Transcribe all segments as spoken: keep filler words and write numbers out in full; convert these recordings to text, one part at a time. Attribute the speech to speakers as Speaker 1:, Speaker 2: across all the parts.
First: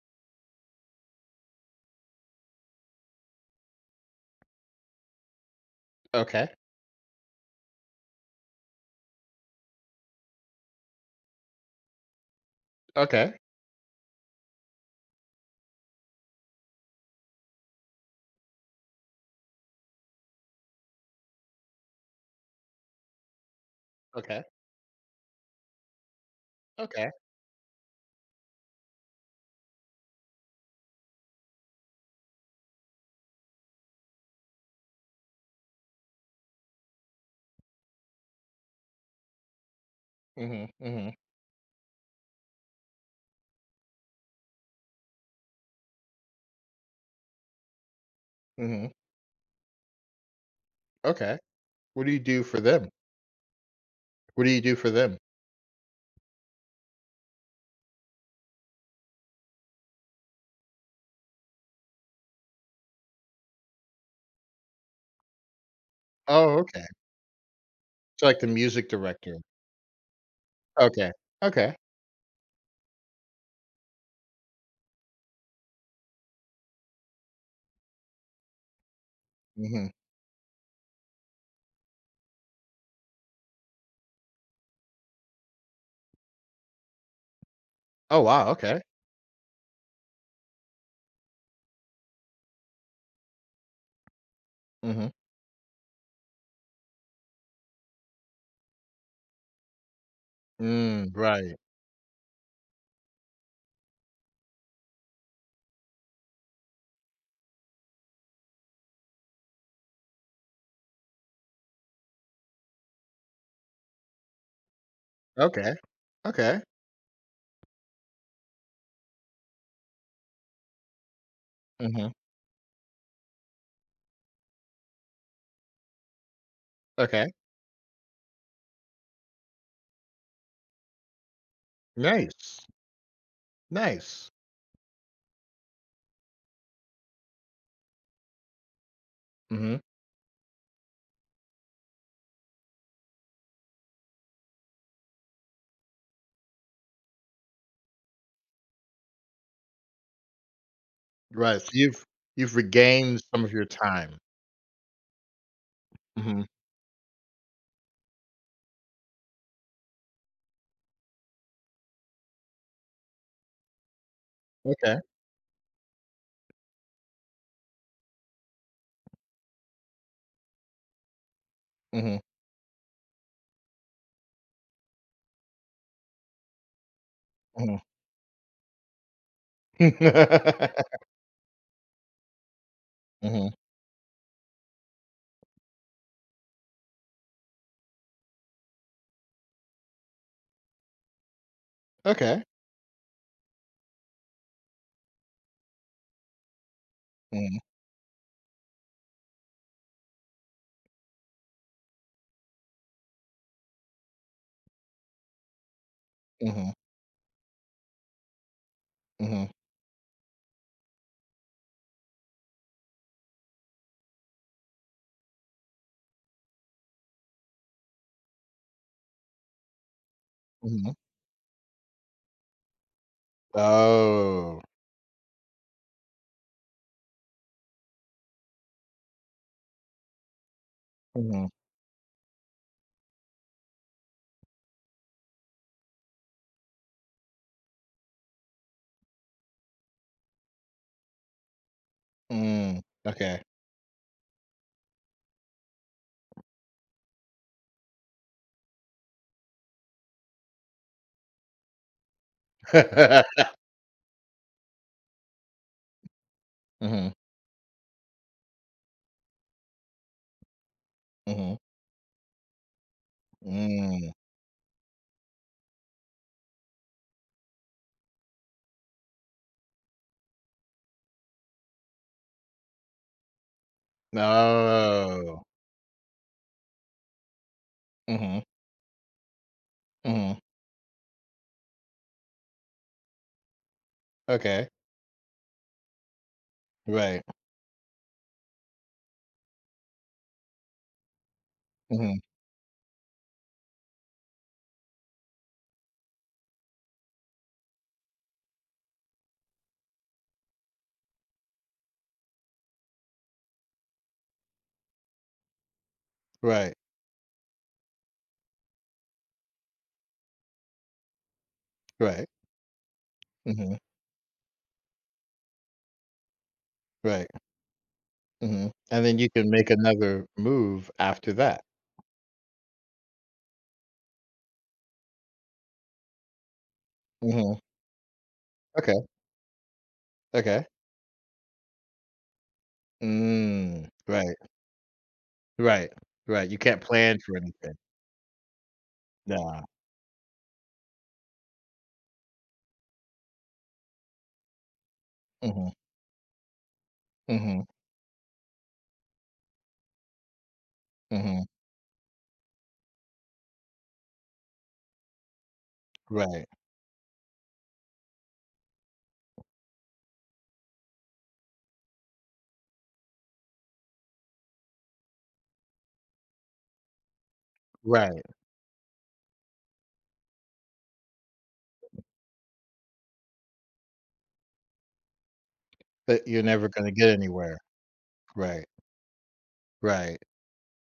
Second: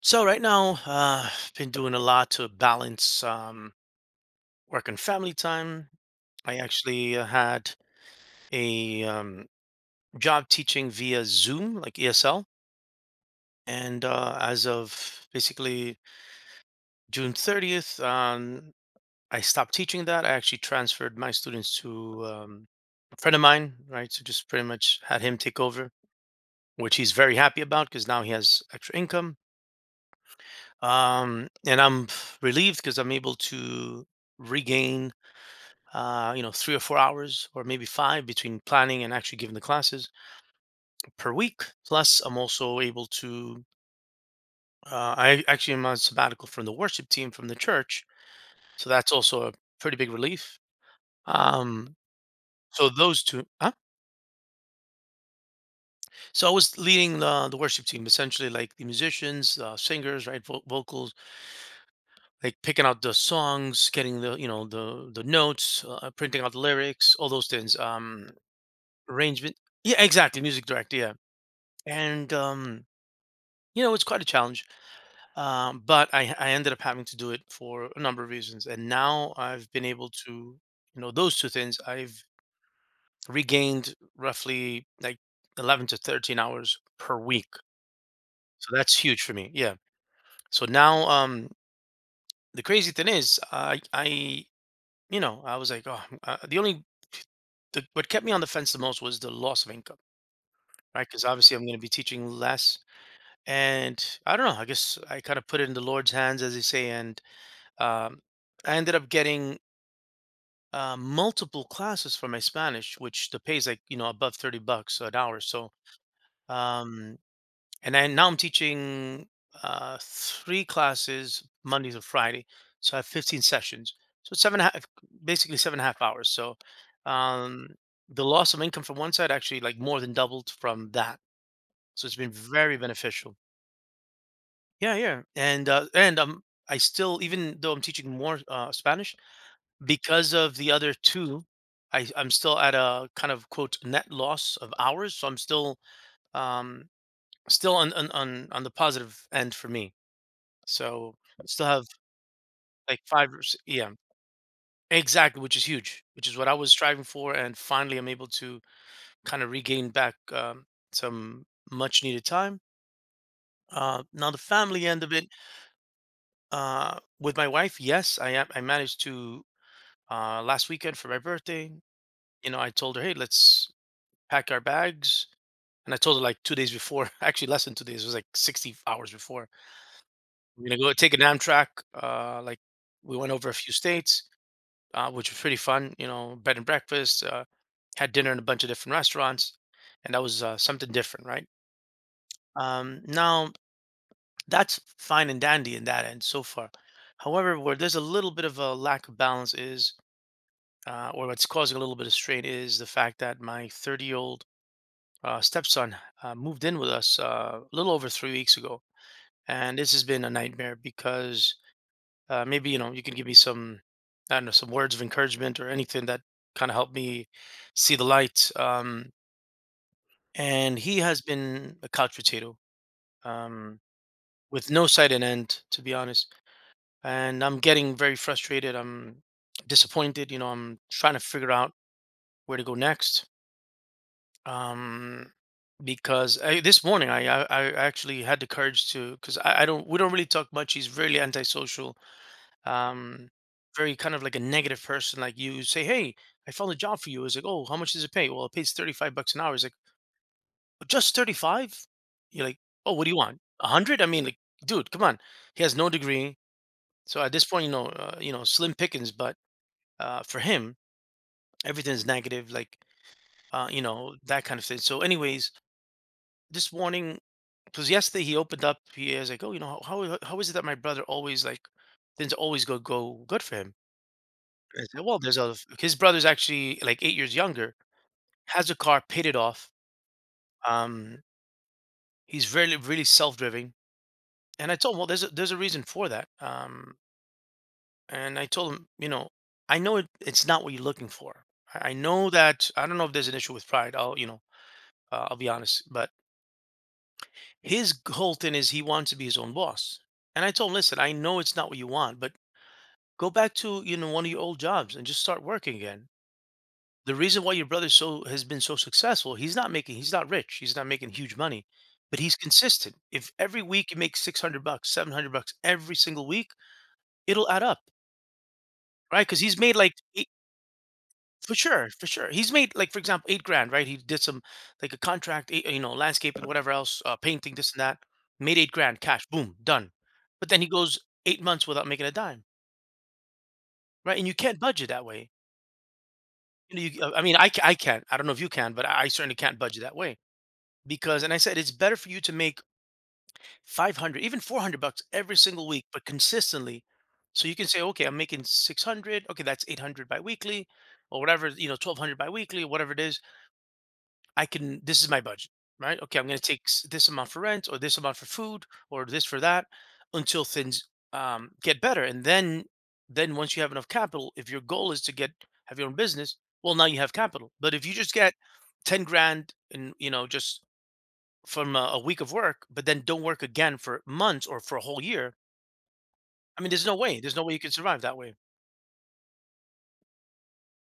Speaker 1: So right now, uh, been doing a lot to balance um, work and family time.
Speaker 2: Okay.
Speaker 1: I actually uh, had a um, job teaching via Zoom, like E S L,
Speaker 2: Okay.
Speaker 1: and uh, as of basically June thirtieth, um, I stopped teaching that. I actually transferred my students to um, a friend of mine, right? So
Speaker 2: Okay.
Speaker 1: just pretty much had him take over, which
Speaker 2: Okay.
Speaker 1: he's very happy about because now he has extra income. Um, and I'm relieved because I'm able to regain uh, you know, three or four hours or maybe five between planning and actually giving the classes
Speaker 2: Mhm. Mhm.
Speaker 1: per week. Plus, I'm also able to, uh, I actually am on sabbatical from the worship team from the church. So
Speaker 2: Mhm.
Speaker 1: that's also a pretty big relief.
Speaker 2: Okay.
Speaker 1: Um,
Speaker 2: What do you do for them?
Speaker 1: so those two, huh?
Speaker 2: What do you do for them?
Speaker 1: So I was leading the, the worship team, essentially like the musicians, uh, singers, right? Vo- vocals, like picking out the songs, getting the, you know, the, the notes, uh, printing out
Speaker 2: Oh,
Speaker 1: the
Speaker 2: okay.
Speaker 1: lyrics, all those things,
Speaker 2: So,
Speaker 1: um,
Speaker 2: like, the music director.
Speaker 1: arrangement. Yeah, exactly. Music director.
Speaker 2: Okay.
Speaker 1: Yeah.
Speaker 2: Okay.
Speaker 1: And, um, you know, it's quite a challenge, um, but I, I ended up having to do it for a number of reasons, and now I've been
Speaker 2: Mhm.
Speaker 1: able to, you know, those two things. I've regained roughly like eleven to thirteen hours per week,
Speaker 2: Oh, wow,
Speaker 1: so
Speaker 2: okay.
Speaker 1: that's huge for me. Yeah. So now, um, the crazy thing is, I, I,
Speaker 2: Mhm.
Speaker 1: you know, I was like, oh, uh, the only the, what kept me on the fence the most was the loss of income, right?
Speaker 2: Mm,
Speaker 1: Because obviously
Speaker 2: right.
Speaker 1: I'm going to be teaching less, and I don't know. I guess I kind of put it in the Lord's hands, as they say, and um, I ended up getting uh, multiple classes for my Spanish, which the pay is like you know above thirty bucks an hour. So,
Speaker 2: Okay. Okay.
Speaker 1: um, and I, now I'm teaching uh, three classes Monday to
Speaker 2: Mhm.
Speaker 1: Friday, so I have fifteen sessions. So it's seven and a half, basically seven and a half hours. So,
Speaker 2: Okay.
Speaker 1: um, the loss of income from one side actually like more than doubled from that. So it's been
Speaker 2: Nice.
Speaker 1: very beneficial.
Speaker 2: Nice.
Speaker 1: Yeah, yeah, and uh, and um, I still, even though I'm teaching more uh, Spanish,
Speaker 2: Mhm.
Speaker 1: because of the other two, I, I'm still at a kind of quote net loss of hours. So I'm still um still on on on, on the positive end for me. So I
Speaker 2: Right,
Speaker 1: still
Speaker 2: so
Speaker 1: have
Speaker 2: you've you've
Speaker 1: like
Speaker 2: regained
Speaker 1: five or
Speaker 2: some of
Speaker 1: s-
Speaker 2: your
Speaker 1: yeah.
Speaker 2: time.
Speaker 1: Exactly, which is huge, which is
Speaker 2: Mhm.
Speaker 1: what I was striving for, and finally I'm able to kind of regain back um, some much needed time. Uh, now the family
Speaker 2: Okay.
Speaker 1: end of it, uh, with my wife, yes, I am. I managed to, uh, last weekend for my birthday.
Speaker 2: Mhm.
Speaker 1: You know, I told her, hey, let's pack our bags. And I told her like two days before, actually less than
Speaker 2: Mhm.
Speaker 1: two days. It was like sixty hours before. We're gonna go take an Amtrak. Uh, like we went
Speaker 2: Mhm.
Speaker 1: over a few states, uh, which was pretty fun. You know, bed and breakfast. Uh, had dinner in a bunch of different restaurants, and that was uh, something different, right?
Speaker 2: Okay.
Speaker 1: Um, now that's fine and dandy in that end so far.
Speaker 2: Mhm.
Speaker 1: However, where there's a little bit of a lack of balance is, uh, or what's causing a little bit of strain is the fact that my thirty year old uh, stepson uh, moved
Speaker 2: Mhm.
Speaker 1: in with us uh, a little over three weeks ago,
Speaker 2: Mhm.
Speaker 1: and this has been a nightmare because, uh, maybe you know you can give me some, I don't know, some words of encouragement or anything that kind of helped me see the light. Um, and
Speaker 2: Mhm.
Speaker 1: he has been a couch potato, um,
Speaker 2: Oh.
Speaker 1: with no sight and end, to be honest. And I'm getting very frustrated. I'm disappointed. You know, I'm trying to
Speaker 2: Mhm.
Speaker 1: figure out where to go next. Um, because I, this morning I, I I actually had the courage to, because I, I don't we don't really talk much. He's really antisocial,
Speaker 2: Mm,
Speaker 1: um,
Speaker 2: okay.
Speaker 1: very kind of like a negative person. Like you say, hey, I found a job for you. It's like, oh, how much does it pay? Well, it pays thirty-five bucks an hour. He's like, "Oh, just thirty-five" You're like, oh, what do you want? one hundred? I mean, like, dude, come on. He has no degree.
Speaker 2: Mhm,
Speaker 1: So at this point, you know, uh, you know, slim pickings, but uh, for him,
Speaker 2: mhm,
Speaker 1: everything's negative, like, uh, you
Speaker 2: mm.
Speaker 1: know, that kind of thing. So anyways, this morning, because yesterday he opened up, he is like, oh, you know, how, how, how is it that my brother, always like, things always go, go good for him? Is it, well, there's
Speaker 2: Oh.
Speaker 1: a, his brother's actually, like, eight years younger,
Speaker 2: Mhm,
Speaker 1: has a car, paid it off.
Speaker 2: mhm,
Speaker 1: Um, he's really, really self-driven,
Speaker 2: okay.
Speaker 1: and I told him, "Well, there's a there's a reason for that." Um,
Speaker 2: Right,
Speaker 1: and I told him, you know, "I know it it's not what you're looking for. I I
Speaker 2: mhm,
Speaker 1: know that, I don't know if there's an issue with pride, I'll, you know, uh, I'll be honest, but his g whole thing is he wants to be his own boss." And I told him, "Listen, I know it's not what you want, but go back to, you know, one of your old jobs and just start working again.
Speaker 2: right,
Speaker 1: The reason why your brother so has been so successful, he's not making he's not rich, he's not making huge money, but
Speaker 2: right,
Speaker 1: he's consistent. If every
Speaker 2: mhm,
Speaker 1: week he makes six hundred bucks, seven hundred bucks every single week,
Speaker 2: right,
Speaker 1: it'll add up,
Speaker 2: mhm, and then
Speaker 1: right?
Speaker 2: you
Speaker 1: Cuz
Speaker 2: can
Speaker 1: he's
Speaker 2: make
Speaker 1: made like
Speaker 2: another
Speaker 1: eight,"
Speaker 2: move after
Speaker 1: for
Speaker 2: that.
Speaker 1: sure, for sure. He's made, like, for example, eight grand, right? He did some, like, a contract, eh, you know, landscaping, whatever else, uh, painting
Speaker 2: Mhm,
Speaker 1: this and that, made eight grand
Speaker 2: okay,
Speaker 1: cash, boom, done. But then
Speaker 2: okay.
Speaker 1: he goes eight months without making a dime,
Speaker 2: Mm,
Speaker 1: right? And
Speaker 2: right,
Speaker 1: you can't budget that way.
Speaker 2: right, right, you
Speaker 1: You
Speaker 2: can't
Speaker 1: know, you,
Speaker 2: plan
Speaker 1: I
Speaker 2: for
Speaker 1: mean, I, ca-
Speaker 2: anything.
Speaker 1: I can't. I don't know if you can, but I I certainly can't
Speaker 2: Nah.
Speaker 1: budget that way, because, and I said, it's better for you to make five hundred, even four hundred bucks every single
Speaker 2: Mhm,
Speaker 1: week, but consistently, so you
Speaker 2: mhm,
Speaker 1: can say, okay, I'm making six hundred, okay, that's eight hundred biweekly, or
Speaker 2: mhm,
Speaker 1: whatever, you know, twelve hundred biweekly, or whatever it is. I can, this is my budget, right? Okay, I'm going to
Speaker 2: right,
Speaker 1: take s- this amount for rent, or this amount for food, or this for that, until things um, get better, and then then once you have enough capital, if your goal is to get have your own business, well, now you have capital. But if you just
Speaker 2: right,
Speaker 1: get ten grand, and you know, just from a, a week of work, but then don't work again for months, or for a whole year.
Speaker 2: but you're
Speaker 1: I
Speaker 2: never
Speaker 1: mean, there's
Speaker 2: gonna
Speaker 1: no
Speaker 2: get
Speaker 1: way. There's no way
Speaker 2: anywhere.
Speaker 1: you can survive that way.
Speaker 2: Right, right.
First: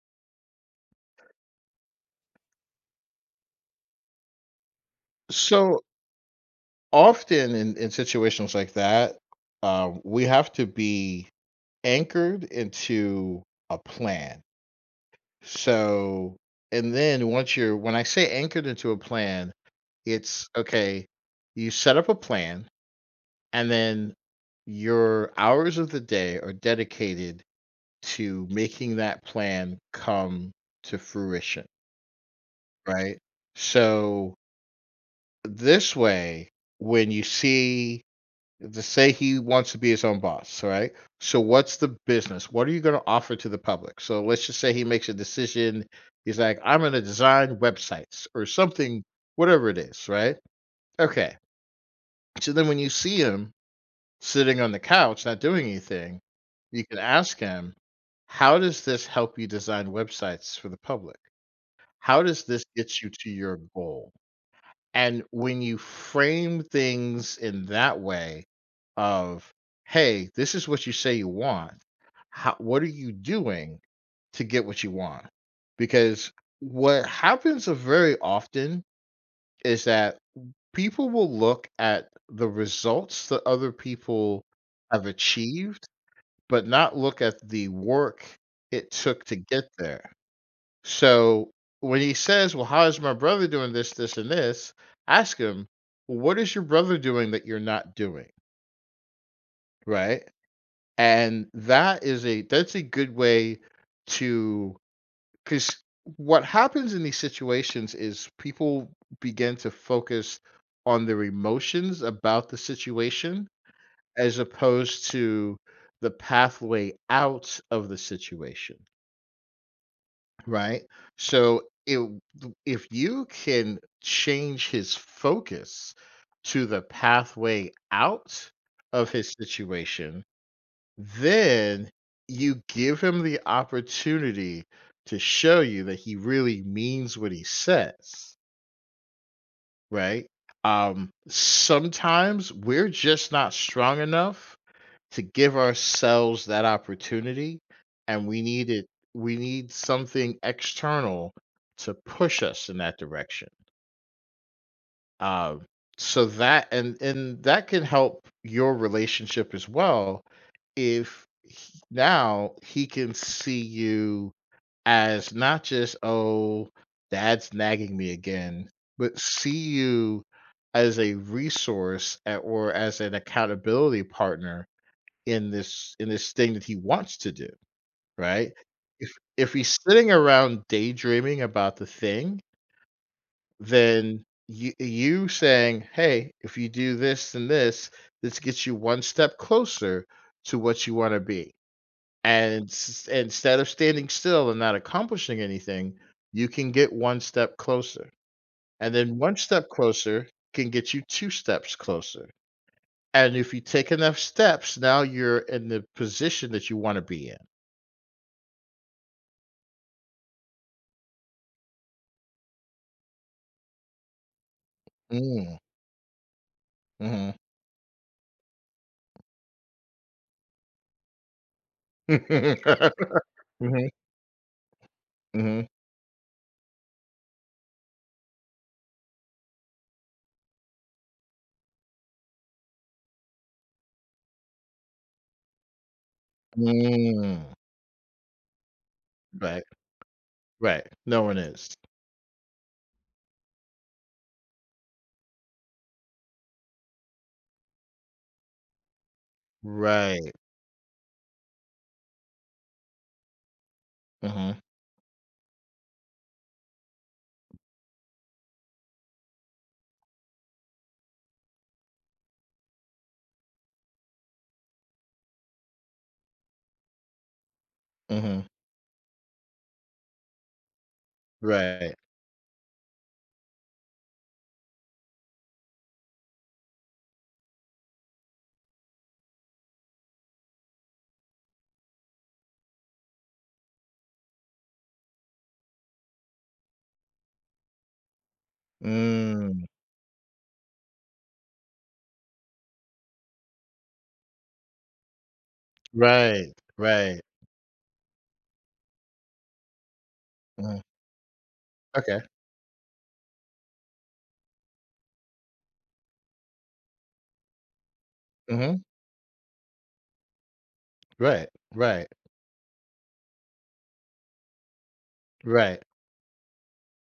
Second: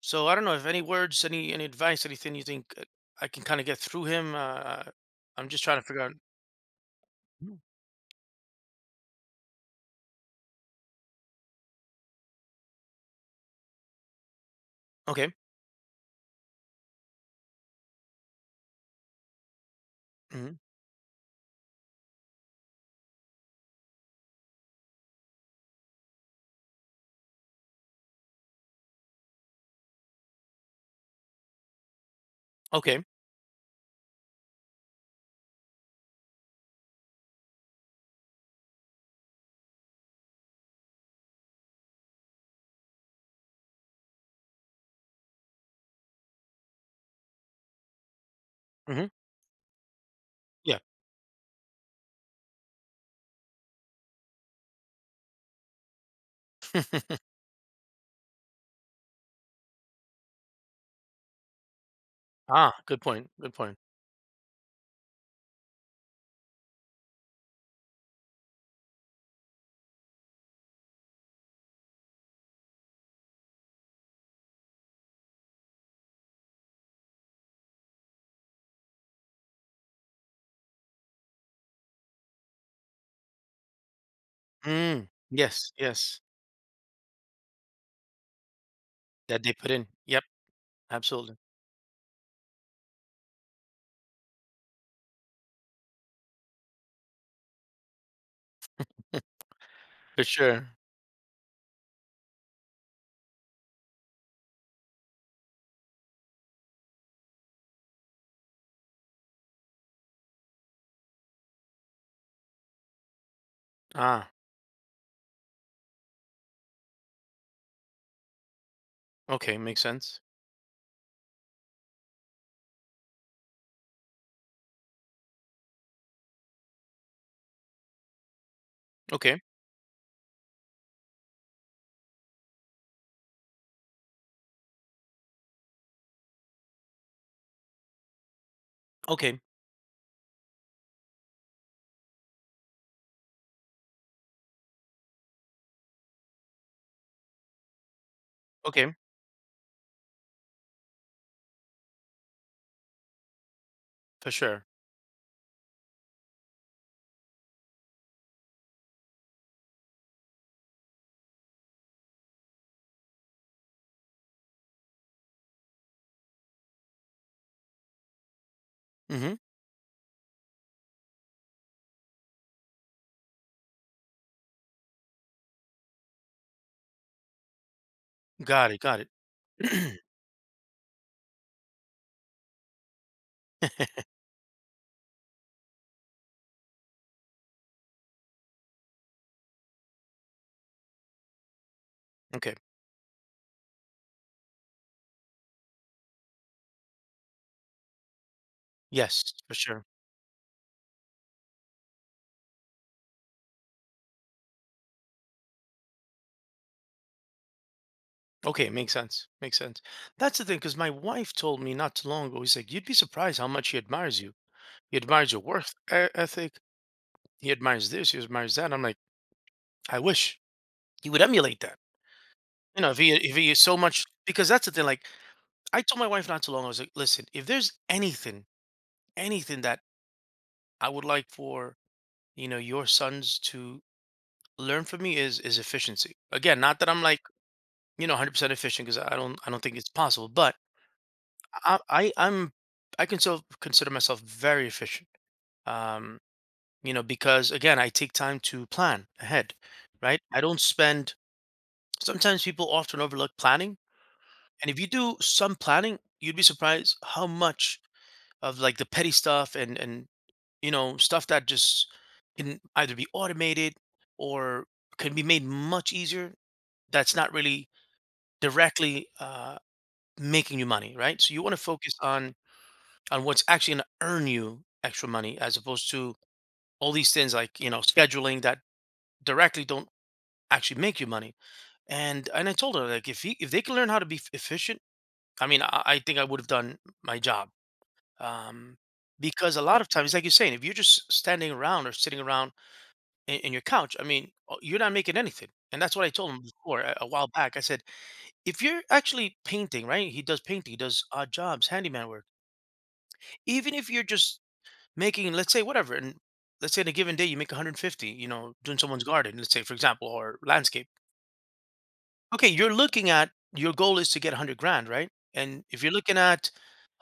Speaker 1: So I don't know if any words, any any advice, anything you think, uh, I can kind of get through him. Uh, I'm just trying
Speaker 2: So
Speaker 1: to figure out.
Speaker 2: often
Speaker 1: Mm.
Speaker 2: in, in situations like that, um, we have to be anchored into a plan.
Speaker 1: Okay.
Speaker 2: So, and then once you're, when I say anchored into a plan, it's
Speaker 1: Hmm.
Speaker 2: okay, you set up a plan and then your hours of the day are dedicated to making that plan come to fruition,
Speaker 1: Okay.
Speaker 2: right? So, this way, when you see to say he wants to be his own boss, right? So what's the business? What are you going to offer to the public? So let's just say he makes a decision. He's like, I'm going to design websites or something,
Speaker 1: Hmm.
Speaker 2: whatever it is, right?
Speaker 1: Yeah.
Speaker 2: Okay. So then when you see him sitting on the couch, not doing anything, you can ask him, how does this help you design websites for the public? How does this
Speaker 1: Ah,
Speaker 2: get
Speaker 1: good
Speaker 2: you to
Speaker 1: point. Good
Speaker 2: your
Speaker 1: point.
Speaker 2: goal? And when you frame things in that way of, "Hey, this is what you say you want. How what are you doing to get what you want?" Because what happens very often is that people will look at the results that other people have
Speaker 1: Mm, yes.
Speaker 2: achieved,
Speaker 1: Yes.
Speaker 2: but not look at the work it took to
Speaker 1: That they
Speaker 2: get
Speaker 1: put in.
Speaker 2: there.
Speaker 1: Yep. Absolutely.
Speaker 2: So when he says, well, how is my brother doing this, this, and this? Ask him, what is your brother doing that you're not doing? Right.
Speaker 1: For sure.
Speaker 2: And that is a that's a good way to because what happens in these situations is people begin to focus on their emotions about the situation
Speaker 1: Ah.
Speaker 2: as opposed to the pathway out of the situation.
Speaker 1: Okay. Makes sense.
Speaker 2: Right? So it, if you can change his focus to the pathway out of his
Speaker 1: Okay.
Speaker 2: situation, then you give him the opportunity to show you that he really means what he says,
Speaker 1: Okay.
Speaker 2: right? Um, sometimes we're just not strong enough to give ourselves that opportunity, and we need it
Speaker 1: Okay.
Speaker 2: we need something external to push us in that direction.
Speaker 1: For sure.
Speaker 2: Um, so that and and that can help your relationship as well if he- now he can see you as not just oh dad's nagging me again but
Speaker 1: Hmm.
Speaker 2: see you as a resource a- or as an accountability partner in this in this thing that he wants to do, right?
Speaker 1: Got it. Got it.
Speaker 2: If if he's sitting around daydreaming about the thing, then you you saying, "Hey, if you do this and this, this gets you one step closer to what you want to be."
Speaker 1: Okay.
Speaker 2: And s- instead of standing still and not accomplishing anything, you can get one step closer. And then
Speaker 1: Yes.
Speaker 2: one
Speaker 1: For
Speaker 2: step
Speaker 1: sure.
Speaker 2: closer can get you two steps closer. And if you take enough steps, now you're in the position that you want to be in.
Speaker 1: Okay, makes sense. Makes sense. That's the thing, because my wife told me not too long ago, he's like, you'd be surprised how much he admires you. He admires your
Speaker 2: Mm,
Speaker 1: worth e- ethic.
Speaker 2: mhm.
Speaker 1: He admires this. He admires that. I'm like, I wish he would emulate that.
Speaker 2: Mhm,
Speaker 1: You know, if he if he is so
Speaker 2: mhm.
Speaker 1: much, because that's the thing. Like, I told my wife not too long ago, I was like, listen, if there's anything, anything that I would like for, you know, your sons to learn from me, is is efficiency. Again, not that I'm like,
Speaker 2: Mm.
Speaker 1: you know, one hundred percent efficient, because I don't I
Speaker 2: Right,
Speaker 1: don't think it's possible, but
Speaker 2: right. No one is.
Speaker 1: I, I I'm I can still consider myself very efficient. Um, you know, because again, I take time to plan ahead, right?
Speaker 2: Right.
Speaker 1: I don't spend. Sometimes people often overlook planning,
Speaker 2: Mhm,
Speaker 1: and if you do some planning, you'd be surprised how much of, like, the petty stuff and and you know stuff that just can either be automated or can be made much easier. That's not really
Speaker 2: mhm.
Speaker 1: directly uh, making you money, right? So you want to focus
Speaker 2: Right.
Speaker 1: on on what's actually going to earn you extra money as opposed to all these things, like, you know, scheduling that directly don't actually make you money. and and I told her, like, if he, if they can learn how to be f- efficient, I mean, i, I think I would have done my job, um because a
Speaker 2: Mm.
Speaker 1: lot of times, like you're saying, if you're just standing around or sitting around in, in your couch, I mean, uh, you're not making anything. And that's what I told him
Speaker 2: Right,
Speaker 1: before, a, a
Speaker 2: right.
Speaker 1: while back, I said, if you're actually painting, right, he does painting, he
Speaker 2: Mm.
Speaker 1: does odd jobs, handyman
Speaker 2: Okay.
Speaker 1: work, even if you're just making, let's say, whatever, and let's say in a given day you make one hundred fifty, you know, doing
Speaker 2: Mhm.
Speaker 1: someone's garden, let's say, for example, or landscape.
Speaker 2: Right, right,
Speaker 1: Okay, you're looking at, your goal is to get one hundred grand, right? And
Speaker 2: right,
Speaker 1: if you're looking at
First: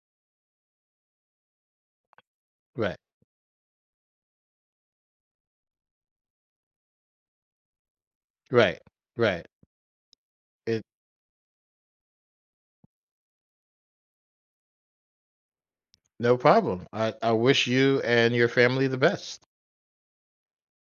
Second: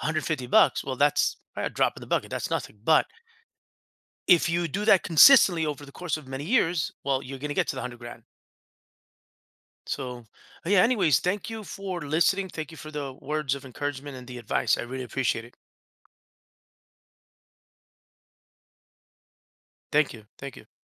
Speaker 1: one hundred fifty bucks, well that's probably a drop in the bucket, that's nothing,
Speaker 2: right,
Speaker 1: but if you do that consistently over the course of many years, well you're going to get to the one hundred grand.
Speaker 2: right, right.
Speaker 1: So, uh, yeah,
Speaker 2: It
Speaker 1: anyways, thank you for listening, thank you for the words of encouragement and the advice, I really appreciate it.
Speaker 2: no problem. I I wish you and your family the best.
Speaker 1: Thank you, thank you.